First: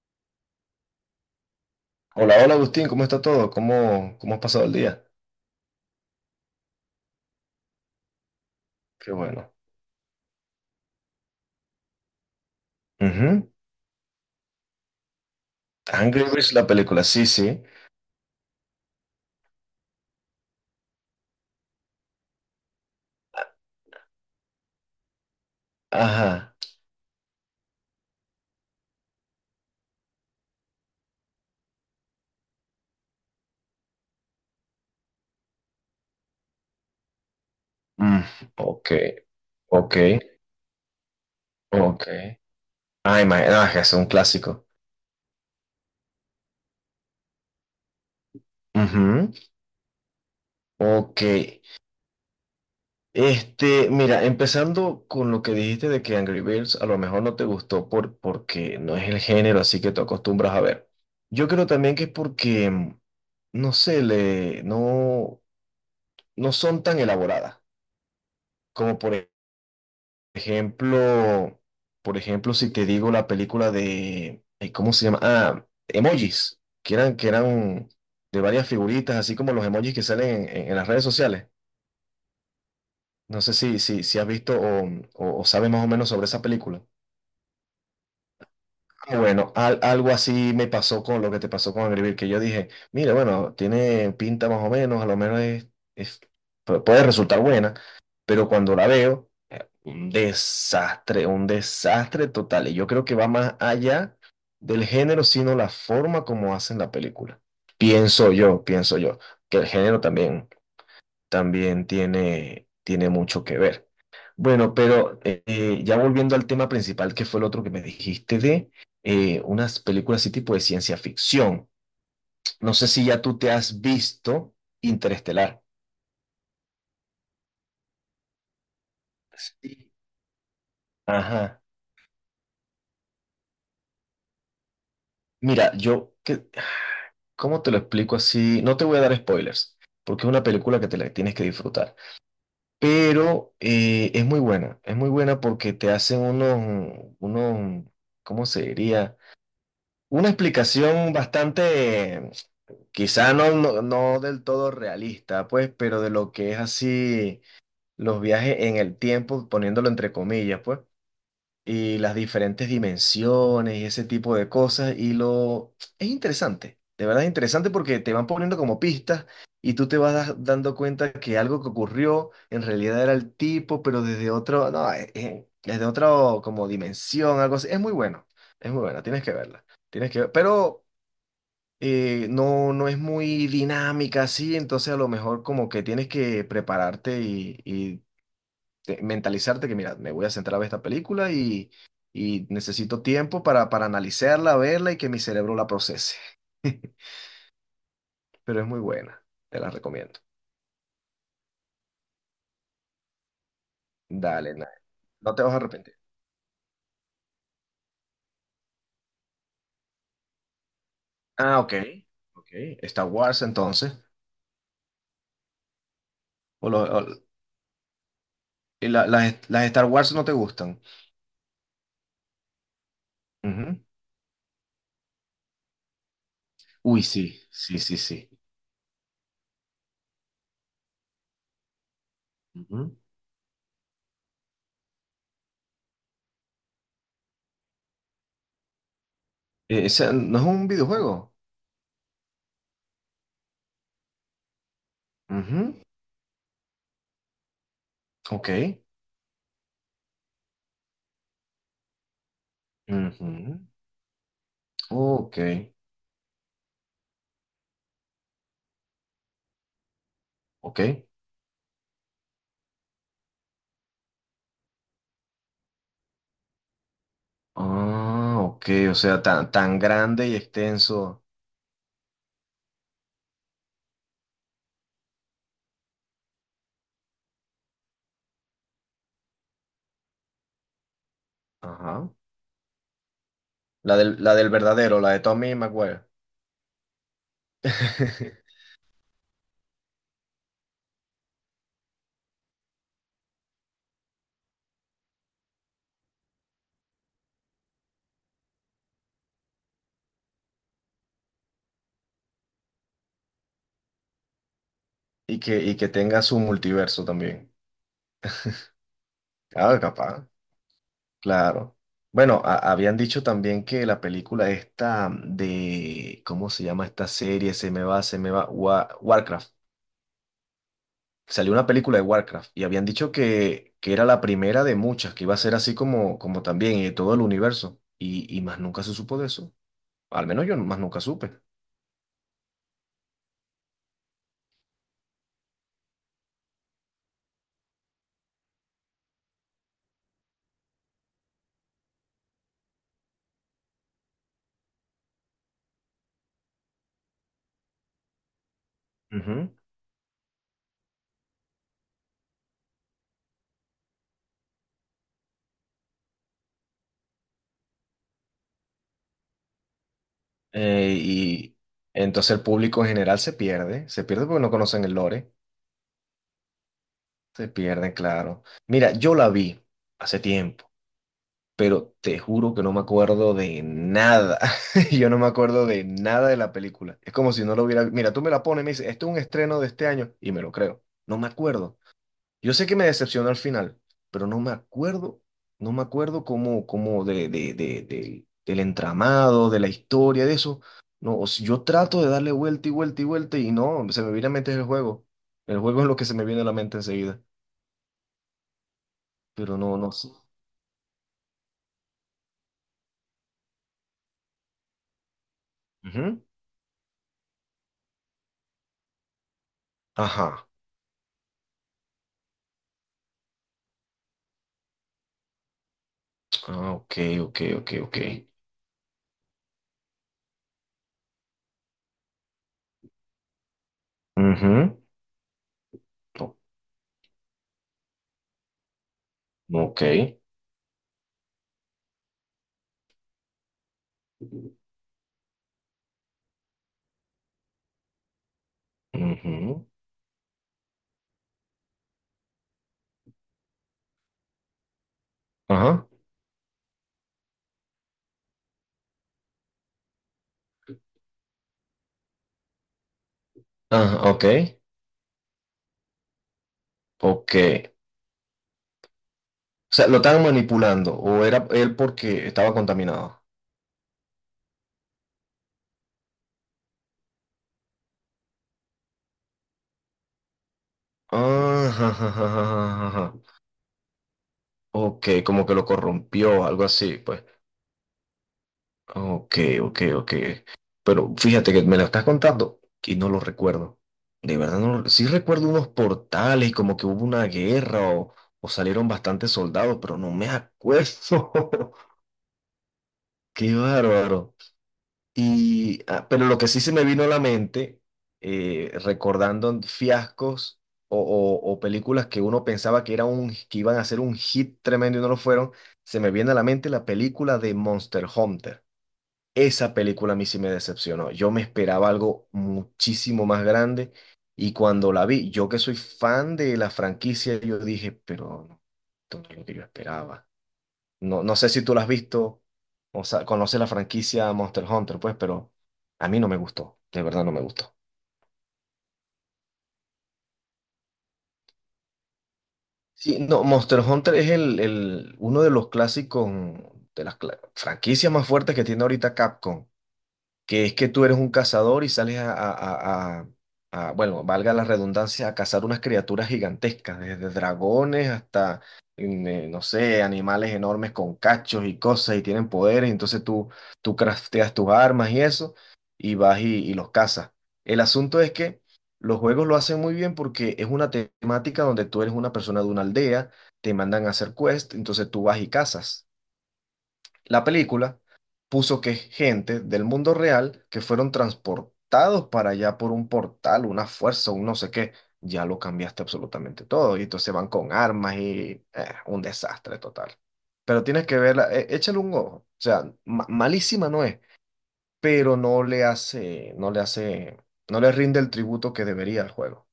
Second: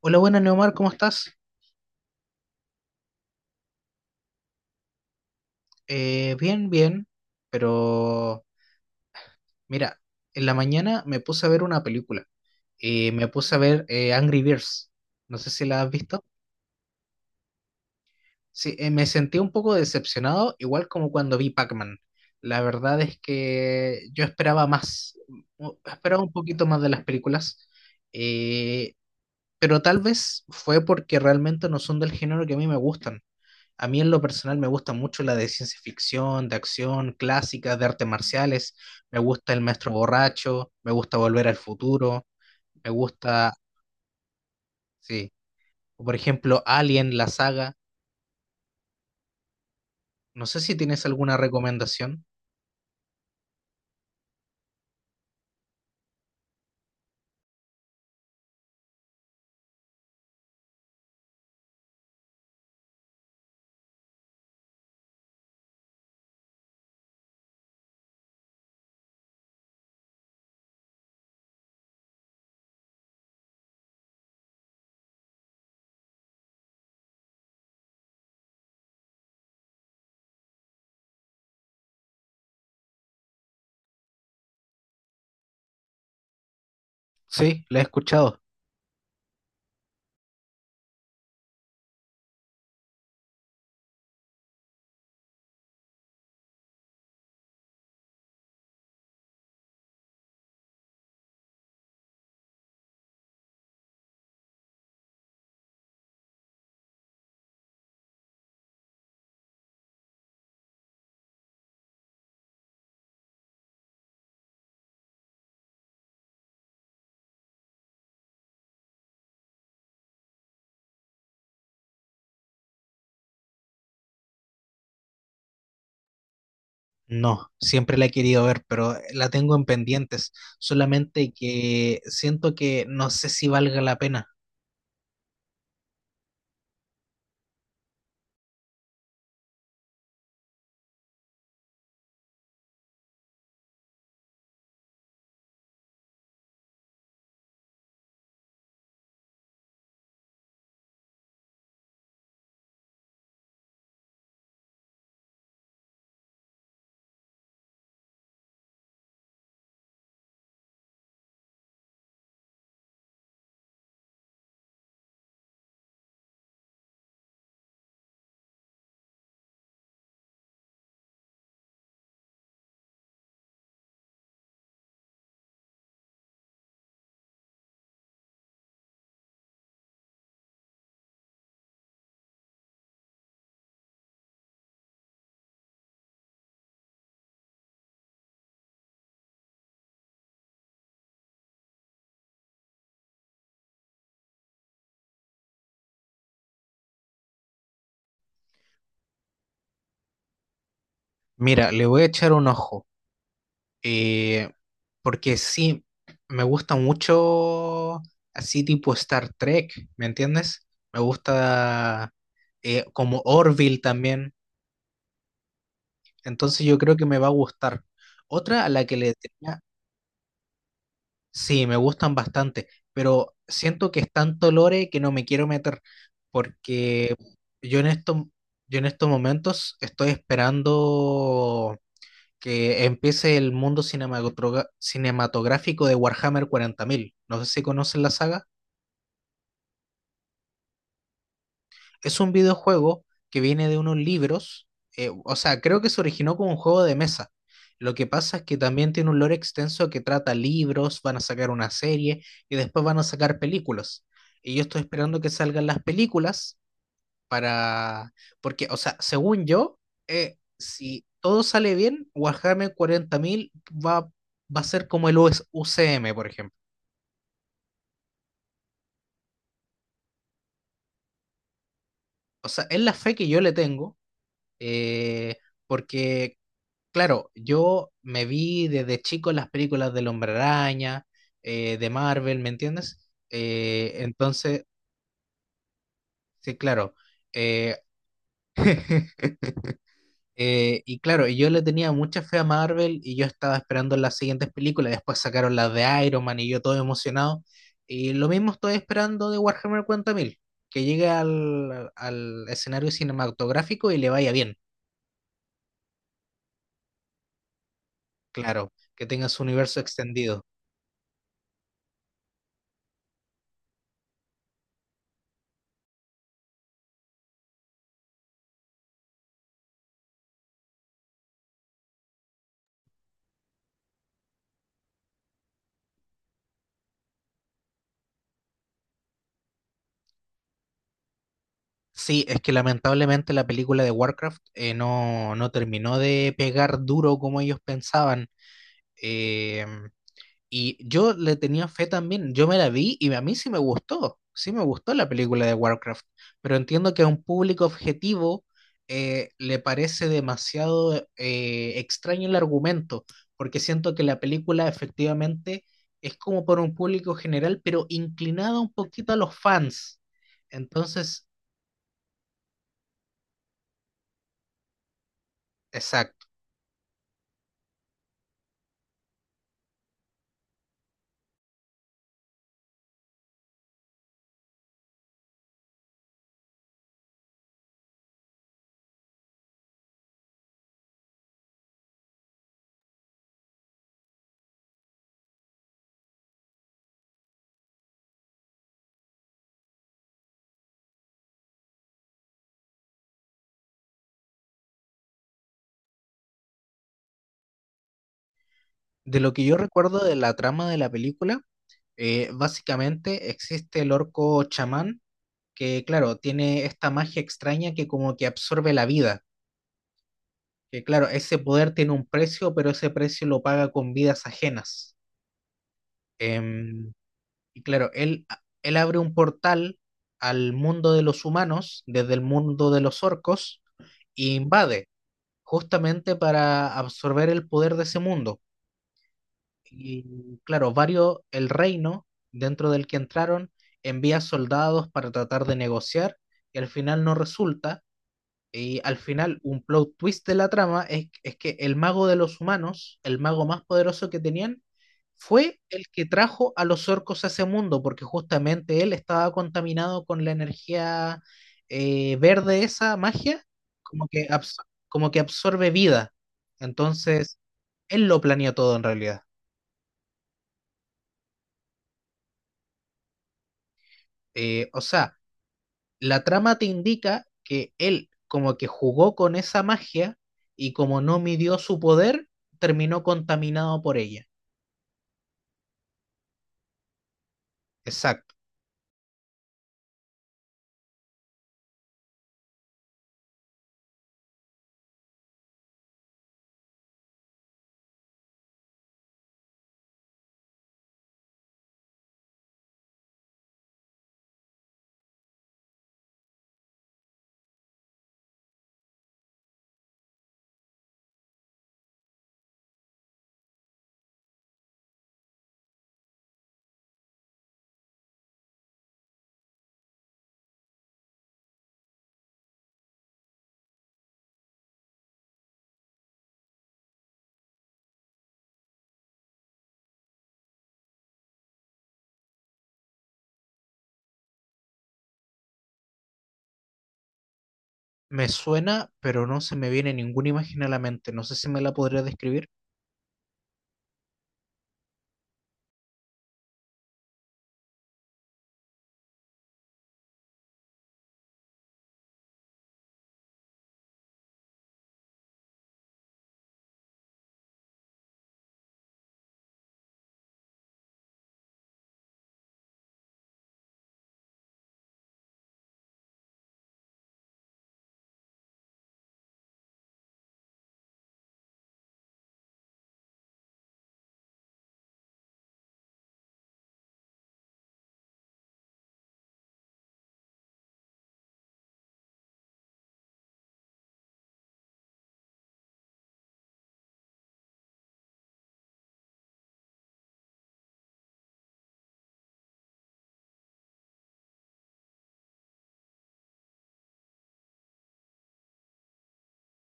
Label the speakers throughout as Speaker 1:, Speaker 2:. Speaker 1: Hola, buenas, Neomar, ¿cómo estás?
Speaker 2: Hola, hola Agustín, ¿cómo está todo? ¿¿Cómo has pasado el día?
Speaker 1: Bien, bien, pero
Speaker 2: Qué bueno.
Speaker 1: mira, en la mañana me puse a ver una película. Me
Speaker 2: Ujú.
Speaker 1: puse a ver Angry Birds. No sé si la has
Speaker 2: Angry
Speaker 1: visto.
Speaker 2: Birds, la película, sí, sí.
Speaker 1: Sí, me sentí un poco decepcionado, igual como cuando vi Pac-Man. La verdad es que yo esperaba más, esperaba un
Speaker 2: Ajá.
Speaker 1: poquito más de las películas, eh, pero tal vez fue porque realmente no son del género que a mí me gustan. A mí en lo personal me gusta mucho la de ciencia ficción, de acción, clásicas, de artes
Speaker 2: Mm,
Speaker 1: marciales.
Speaker 2: ok,
Speaker 1: Me gusta El Maestro
Speaker 2: ok,
Speaker 1: Borracho, me gusta Volver al
Speaker 2: ok.
Speaker 1: Futuro, me
Speaker 2: Ay, ma-
Speaker 1: gusta,
Speaker 2: ah, es que es un clásico.
Speaker 1: sí, o por ejemplo Alien, la saga.
Speaker 2: Ujú.
Speaker 1: No sé si tienes
Speaker 2: Ok.
Speaker 1: alguna recomendación.
Speaker 2: Este, mira, empezando con lo que dijiste de que Angry Birds a lo mejor no te gustó porque no es el género así que tú acostumbras a ver. Yo creo también que es porque, no sé, le, no, no son tan elaboradas como ejemplo, por ejemplo, si te digo la película de, ay, ¿cómo se llama? Ah, emojis, que eran de varias figuritas, así como los emojis que salen en las redes sociales. No sé si has visto o sabes más o menos sobre esa película.
Speaker 1: Sí, la he escuchado.
Speaker 2: Ah, bueno, al- algo así me pasó con lo que te pasó con Angry Birds, que yo dije, mira, bueno, tiene pinta más o menos, a lo menos es- puede resultar buena, pero cuando la veo un desastre, un desastre total. Y yo creo que va más allá del género, sino la forma como hacen la película. Pienso yo, que el género también, también tiene mucho que ver. Bueno, pero ya volviendo al tema principal, que fue el otro que me dijiste de unas películas así tipo de ciencia ficción. No sé si ya tú te has visto Interestelar.
Speaker 1: No, siempre la he querido ver, pero la tengo en
Speaker 2: Sí.
Speaker 1: pendientes. Solamente
Speaker 2: Ajá.
Speaker 1: que siento que no sé si valga la pena.
Speaker 2: Mira, yo que ¿cómo te lo explico así? No te voy a dar spoilers, porque es una película que te la tienes que disfrutar. Pero es muy buena porque te hacen unos, ¿cómo se diría? Una explicación bastante, quizá no del todo realista, pues, pero de lo que es así los viajes en el tiempo, poniéndolo entre comillas, pues, y las diferentes dimensiones y ese tipo de cosas. Y lo es interesante, de verdad es interesante porque te van poniendo como pistas y tú te vas dando cuenta que algo que ocurrió en realidad era el tipo, pero desde otro, no, desde otra como dimensión, algo así. Es muy bueno, es muy buena, tienes que verla, tienes que ver- pero no, no es muy dinámica así, entonces a lo mejor como que tienes que prepararte y te- mentalizarte que, mira, me voy a centrar a ver esta película y necesito tiempo para analizarla, verla y que mi cerebro la procese. Pero es muy buena, te la recomiendo.
Speaker 1: Mira, le voy a echar un ojo. Eh,
Speaker 2: Dale, na- no
Speaker 1: Porque
Speaker 2: te vas a
Speaker 1: sí,
Speaker 2: arrepentir.
Speaker 1: me gusta mucho así tipo Star Trek, ¿me entiendes? Me
Speaker 2: Ah, ok.
Speaker 1: gusta
Speaker 2: Ok, Star
Speaker 1: como
Speaker 2: Wars
Speaker 1: Orville
Speaker 2: entonces.
Speaker 1: también, entonces
Speaker 2: O
Speaker 1: yo
Speaker 2: lo-
Speaker 1: creo que
Speaker 2: o-
Speaker 1: me va a gustar. Otra a la
Speaker 2: y
Speaker 1: que
Speaker 2: la-
Speaker 1: le tenía,
Speaker 2: las Star Wars no te gustan.
Speaker 1: sí, me gustan bastante, pero
Speaker 2: Ujú.
Speaker 1: siento que es tanto lore que no me quiero meter,
Speaker 2: Uy,
Speaker 1: porque
Speaker 2: sí,
Speaker 1: yo
Speaker 2: sí,
Speaker 1: en
Speaker 2: sí,
Speaker 1: esto,
Speaker 2: sí.
Speaker 1: yo en estos momentos estoy esperando que
Speaker 2: Ujú.
Speaker 1: empiece el mundo cinematográfico de Warhammer 40.000. No sé si conocen la saga.
Speaker 2: Ese no es un videojuego.
Speaker 1: Es un videojuego que viene de unos libros, o sea,
Speaker 2: Ujú.
Speaker 1: creo que se originó como un juego de mesa. Lo que pasa es que
Speaker 2: Ok.
Speaker 1: también tiene un lore extenso que trata libros, van a sacar una serie y después van a sacar
Speaker 2: Ujú.
Speaker 1: películas. Y yo estoy esperando que
Speaker 2: Ok.
Speaker 1: salgan las películas para, porque, o sea, según yo, si
Speaker 2: Ok.
Speaker 1: todo sale bien, Warhammer 40.000 va, va a ser como el US UCM, por ejemplo.
Speaker 2: Ah, ok, o sea, tan, tan grande y extenso.
Speaker 1: O sea, es la fe que yo le tengo, eh, porque, claro, yo me vi desde chico las películas del Hombre Araña, de
Speaker 2: Ajá.
Speaker 1: Marvel, ¿me entiendes? Eh,
Speaker 2: La del
Speaker 1: entonces,
Speaker 2: verdadero, la de Tommy Maguire.
Speaker 1: sí, claro. eh, Y claro, yo le tenía mucha fe a Marvel y yo estaba esperando las siguientes películas. Después sacaron las de Iron Man y yo todo emocionado. Y lo mismo estoy esperando de Warhammer 40.000 que llegue al, al escenario cinematográfico y le vaya bien,
Speaker 2: Y que tenga su multiverso también.
Speaker 1: claro, que tenga su
Speaker 2: Ah,
Speaker 1: universo
Speaker 2: capaz,
Speaker 1: extendido.
Speaker 2: claro. Bueno, a- habían dicho también que la película esta de, ¿cómo se llama esta serie? Se me va, Wa- Warcraft. Salió una película de Warcraft y habían dicho que era la primera de muchas, que iba a ser así como, como también y de todo el universo. Y más nunca se supo de eso. Al menos yo más nunca supe.
Speaker 1: Sí, es que lamentablemente la película de Warcraft no, no terminó de pegar duro como ellos pensaban. Eh, Y yo le tenía fe también, yo me la vi y a mí sí me gustó la película de Warcraft, pero entiendo que a un público objetivo
Speaker 2: Ujú.
Speaker 1: le parece demasiado extraño el argumento, porque siento que la película efectivamente es como por un público general, pero inclinada un poquito a los fans. Entonces,
Speaker 2: Y entonces el público en general se pierde porque no conocen el lore,
Speaker 1: exacto.
Speaker 2: se pierden, claro. Mira, yo la vi hace tiempo, pero te juro que no me acuerdo de nada. Yo no me acuerdo de nada de la película. Es como si no lo hubiera... Mira, tú me la pones y me dices, esto es un estreno de este año y me lo creo. No me acuerdo. Yo sé que me decepcionó al final, pero no me acuerdo, no me acuerdo cómo, cómo del entramado, de la historia, de eso. No, o sea, yo trato de darle vuelta y vuelta y vuelta y no, se me viene a la mente el juego. El juego es lo que se me viene a la mente enseguida,
Speaker 1: De lo que yo
Speaker 2: pero no, no
Speaker 1: recuerdo
Speaker 2: sé.
Speaker 1: de la trama de la película, básicamente existe el orco chamán que claro,
Speaker 2: Ujú.
Speaker 1: tiene esta magia extraña que como que absorbe la vida,
Speaker 2: Ajá.
Speaker 1: que claro, ese poder tiene un precio, pero ese precio lo paga con vidas ajenas.
Speaker 2: Ah,
Speaker 1: Em,
Speaker 2: ok, ok,
Speaker 1: y
Speaker 2: ok,
Speaker 1: claro,
Speaker 2: ok.
Speaker 1: él abre un portal al mundo de los humanos, desde el mundo de los orcos, e
Speaker 2: Ujú.
Speaker 1: invade, justamente
Speaker 2: O-
Speaker 1: para absorber el poder de ese mundo.
Speaker 2: ok.
Speaker 1: Y claro, varios, el reino dentro del que entraron envía soldados para tratar de negociar y al final no resulta. Y al final, un
Speaker 2: Ujú.
Speaker 1: plot twist de la trama es que el mago de los humanos, el mago más poderoso que tenían, fue
Speaker 2: Ajá.
Speaker 1: el que trajo a los orcos a ese mundo, porque justamente él estaba contaminado con la energía verde, esa magia, como
Speaker 2: Ah, ok.
Speaker 1: que, abs- como que absorbe vida.
Speaker 2: Ok.
Speaker 1: Entonces,
Speaker 2: O
Speaker 1: él lo planeó todo en realidad.
Speaker 2: sea, lo estaban manipulando o era él porque estaba contaminado.
Speaker 1: O sea, la trama te indica que él como que jugó con esa magia y como no midió
Speaker 2: Ah,
Speaker 1: su
Speaker 2: ja, ja, ja,
Speaker 1: poder,
Speaker 2: ja, ja,
Speaker 1: terminó
Speaker 2: ja, ja.
Speaker 1: contaminado por ella.
Speaker 2: Ok, como que lo corrompió, algo así, pues.
Speaker 1: Exacto.
Speaker 2: Ok, ok, ok. Pero fíjate que me lo estás contando y no lo recuerdo. De verdad, no, lo- sí recuerdo unos portales, como que hubo una guerra o salieron bastantes soldados, pero no me acuerdo. Qué bárbaro. Y, ah, pero lo que sí se me vino a la mente, recordando fiascos o películas que uno pensaba que, era un, que iban a ser un hit tremendo y no lo fueron, se me viene a la mente la película de Monster Hunter. Esa película a mí sí me decepcionó. Yo me esperaba algo muchísimo más grande y cuando la vi, yo que soy fan de la franquicia, yo dije, pero no, esto no es lo que yo esperaba. No, no sé si tú la has visto o sea, conoces la franquicia Monster Hunter, pues, pero a mí no me gustó, de verdad no me gustó.
Speaker 1: Me suena, pero no se me viene ninguna imagen a la mente. No sé si me la podría describir.
Speaker 2: Sí, no, Monster Hunter es uno de los clásicos, de las cla- franquicias más fuertes que tiene ahorita Capcom, que es que tú eres un cazador y sales bueno, valga la redundancia, a cazar unas criaturas gigantescas, desde dragones hasta, no sé, animales enormes con cachos y cosas y tienen poderes, tú crafteas tus armas y eso y los cazas. El asunto es que los juegos lo hacen muy bien porque es una temática donde tú eres una persona de una aldea, te mandan a hacer quest, entonces tú vas y cazas. La película puso que es gente del mundo real que fueron transportados para allá por un portal, una fuerza, un no sé qué. Ya lo cambiaste absolutamente todo. Y entonces van con armas y un desastre total. Pero tienes que verla, échale un ojo. O sea, ma- malísima no es, pero no le hace, no le rinde el tributo que debería al juego.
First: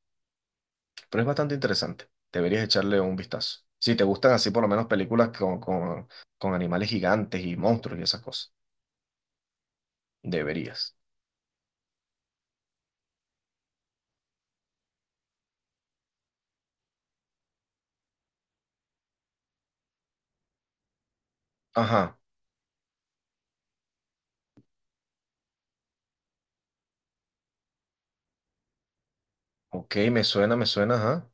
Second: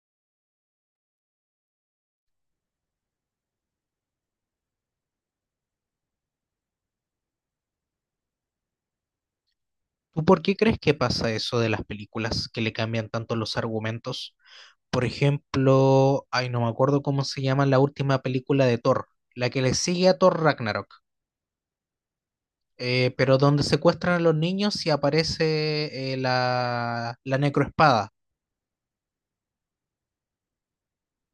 Speaker 2: Pero es bastante interesante. Deberías echarle un vistazo. Si te gustan así por lo menos películas con animales gigantes y monstruos y esas cosas.
Speaker 1: ¿Tú por qué crees que
Speaker 2: Deberías.
Speaker 1: pasa eso de las películas que le cambian tanto los argumentos? Por ejemplo, ay, no me acuerdo cómo se llama la última película de Thor, la que le sigue a Thor Ragnarok,
Speaker 2: Ajá.
Speaker 1: pero donde secuestran a los niños y aparece la, la necroespada.
Speaker 2: Ok, me suena, ajá.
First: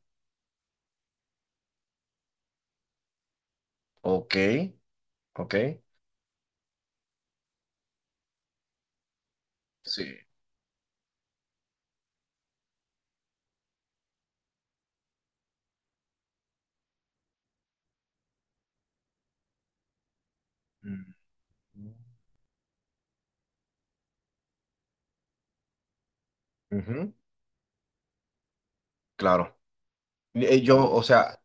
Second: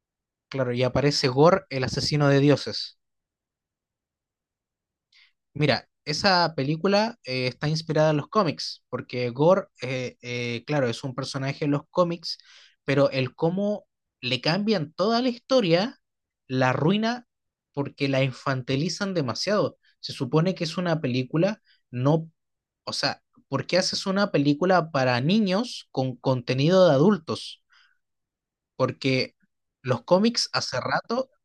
Speaker 1: Claro, y aparece Gore, el asesino de dioses.
Speaker 2: Ok, ok.
Speaker 1: Mira, esa película está inspirada en los cómics, porque Gore,
Speaker 2: Sí.
Speaker 1: claro, es un personaje en los cómics, pero el cómo le cambian toda la historia, la arruina porque la infantilizan demasiado. Se supone que es una
Speaker 2: Mm.
Speaker 1: película, no, o sea, ¿por qué haces una película para niños con contenido de
Speaker 2: Ujú,
Speaker 1: adultos? Porque
Speaker 2: claro.
Speaker 1: los cómics hace
Speaker 2: Yo, o
Speaker 1: rato.
Speaker 2: sea,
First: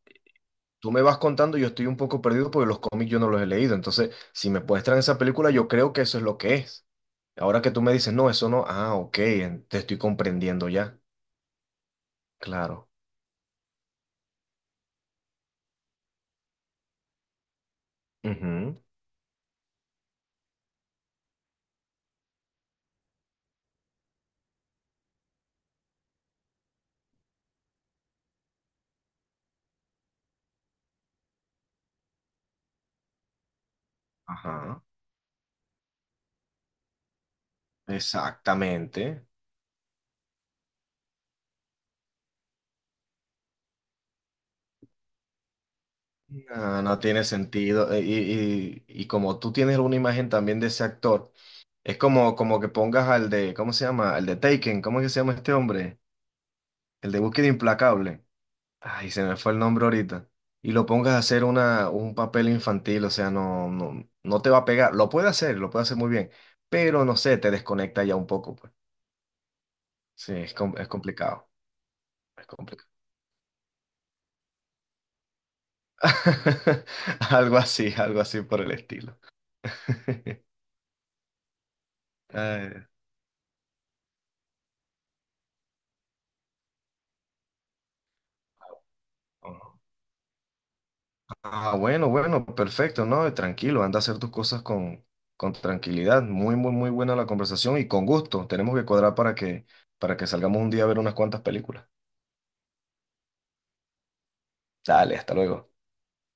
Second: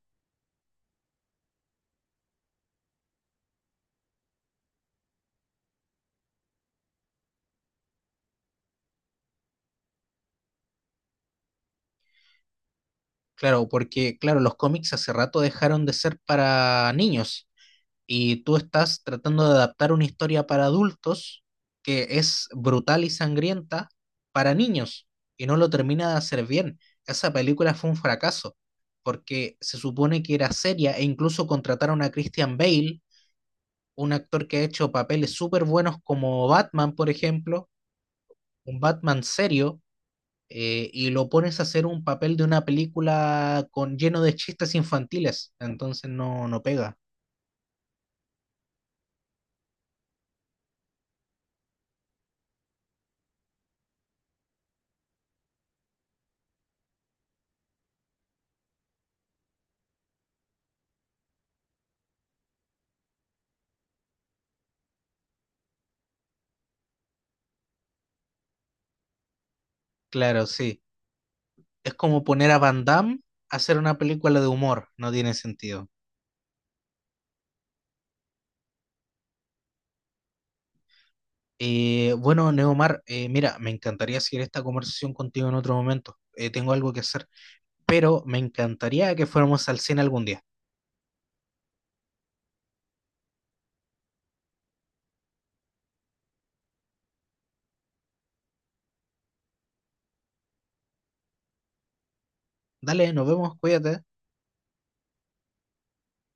Speaker 2: tú me vas contando, yo estoy un poco perdido porque los cómics yo no los he leído. Entonces, si me muestran esa película, yo creo que eso es lo que es. Ahora que tú me dices, no, eso no. Ah, ok, en- te estoy comprendiendo ya. Claro.
Speaker 1: Claro, porque claro, los cómics hace rato dejaron de ser para niños y tú
Speaker 2: Ujú,
Speaker 1: estás tratando de adaptar una historia para adultos que es brutal y sangrienta para niños y no lo termina de hacer bien. Esa película fue un fracaso porque se supone que era seria e incluso contrataron a Christian Bale, un actor que ha
Speaker 2: ajá.
Speaker 1: hecho papeles súper buenos como Batman, por ejemplo, un
Speaker 2: Exactamente.
Speaker 1: Batman serio y lo pones a hacer un papel de una película con lleno de chistes infantiles, entonces no, no
Speaker 2: No,
Speaker 1: pega.
Speaker 2: no tiene sentido. Y, y como tú tienes una imagen también de ese actor. Es como, como que pongas al de, ¿cómo se llama? Al de Taken, ¿cómo es que se llama este hombre? El de Búsqueda Implacable. Ay, se me fue el nombre ahorita. Y lo pongas a hacer una, un papel infantil, o sea, no te va a pegar. Lo puede hacer muy bien, pero no sé, te desconecta ya un poco, pues. Sí,
Speaker 1: Claro, sí.
Speaker 2: es complicado,
Speaker 1: Es como
Speaker 2: es
Speaker 1: poner a Van
Speaker 2: complicado.
Speaker 1: Damme a hacer una película de humor, no tiene sentido.
Speaker 2: Algo así por el estilo.
Speaker 1: Bueno, Neomar, mira, me encantaría seguir esta conversación contigo en otro momento. Tengo algo que hacer, pero me encantaría que
Speaker 2: Ay,
Speaker 1: fuéramos al cine algún día.
Speaker 2: ah, bueno, bueno, perfecto, ¿no? Tranquilo, anda a hacer tus cosas con tranquilidad. Muy, muy, muy buena la conversación y con gusto. Tenemos que cuadrar para que salgamos un día a ver unas cuantas películas.
Speaker 1: Dale, nos vemos, cuídate.
Speaker 2: Dale, hasta luego.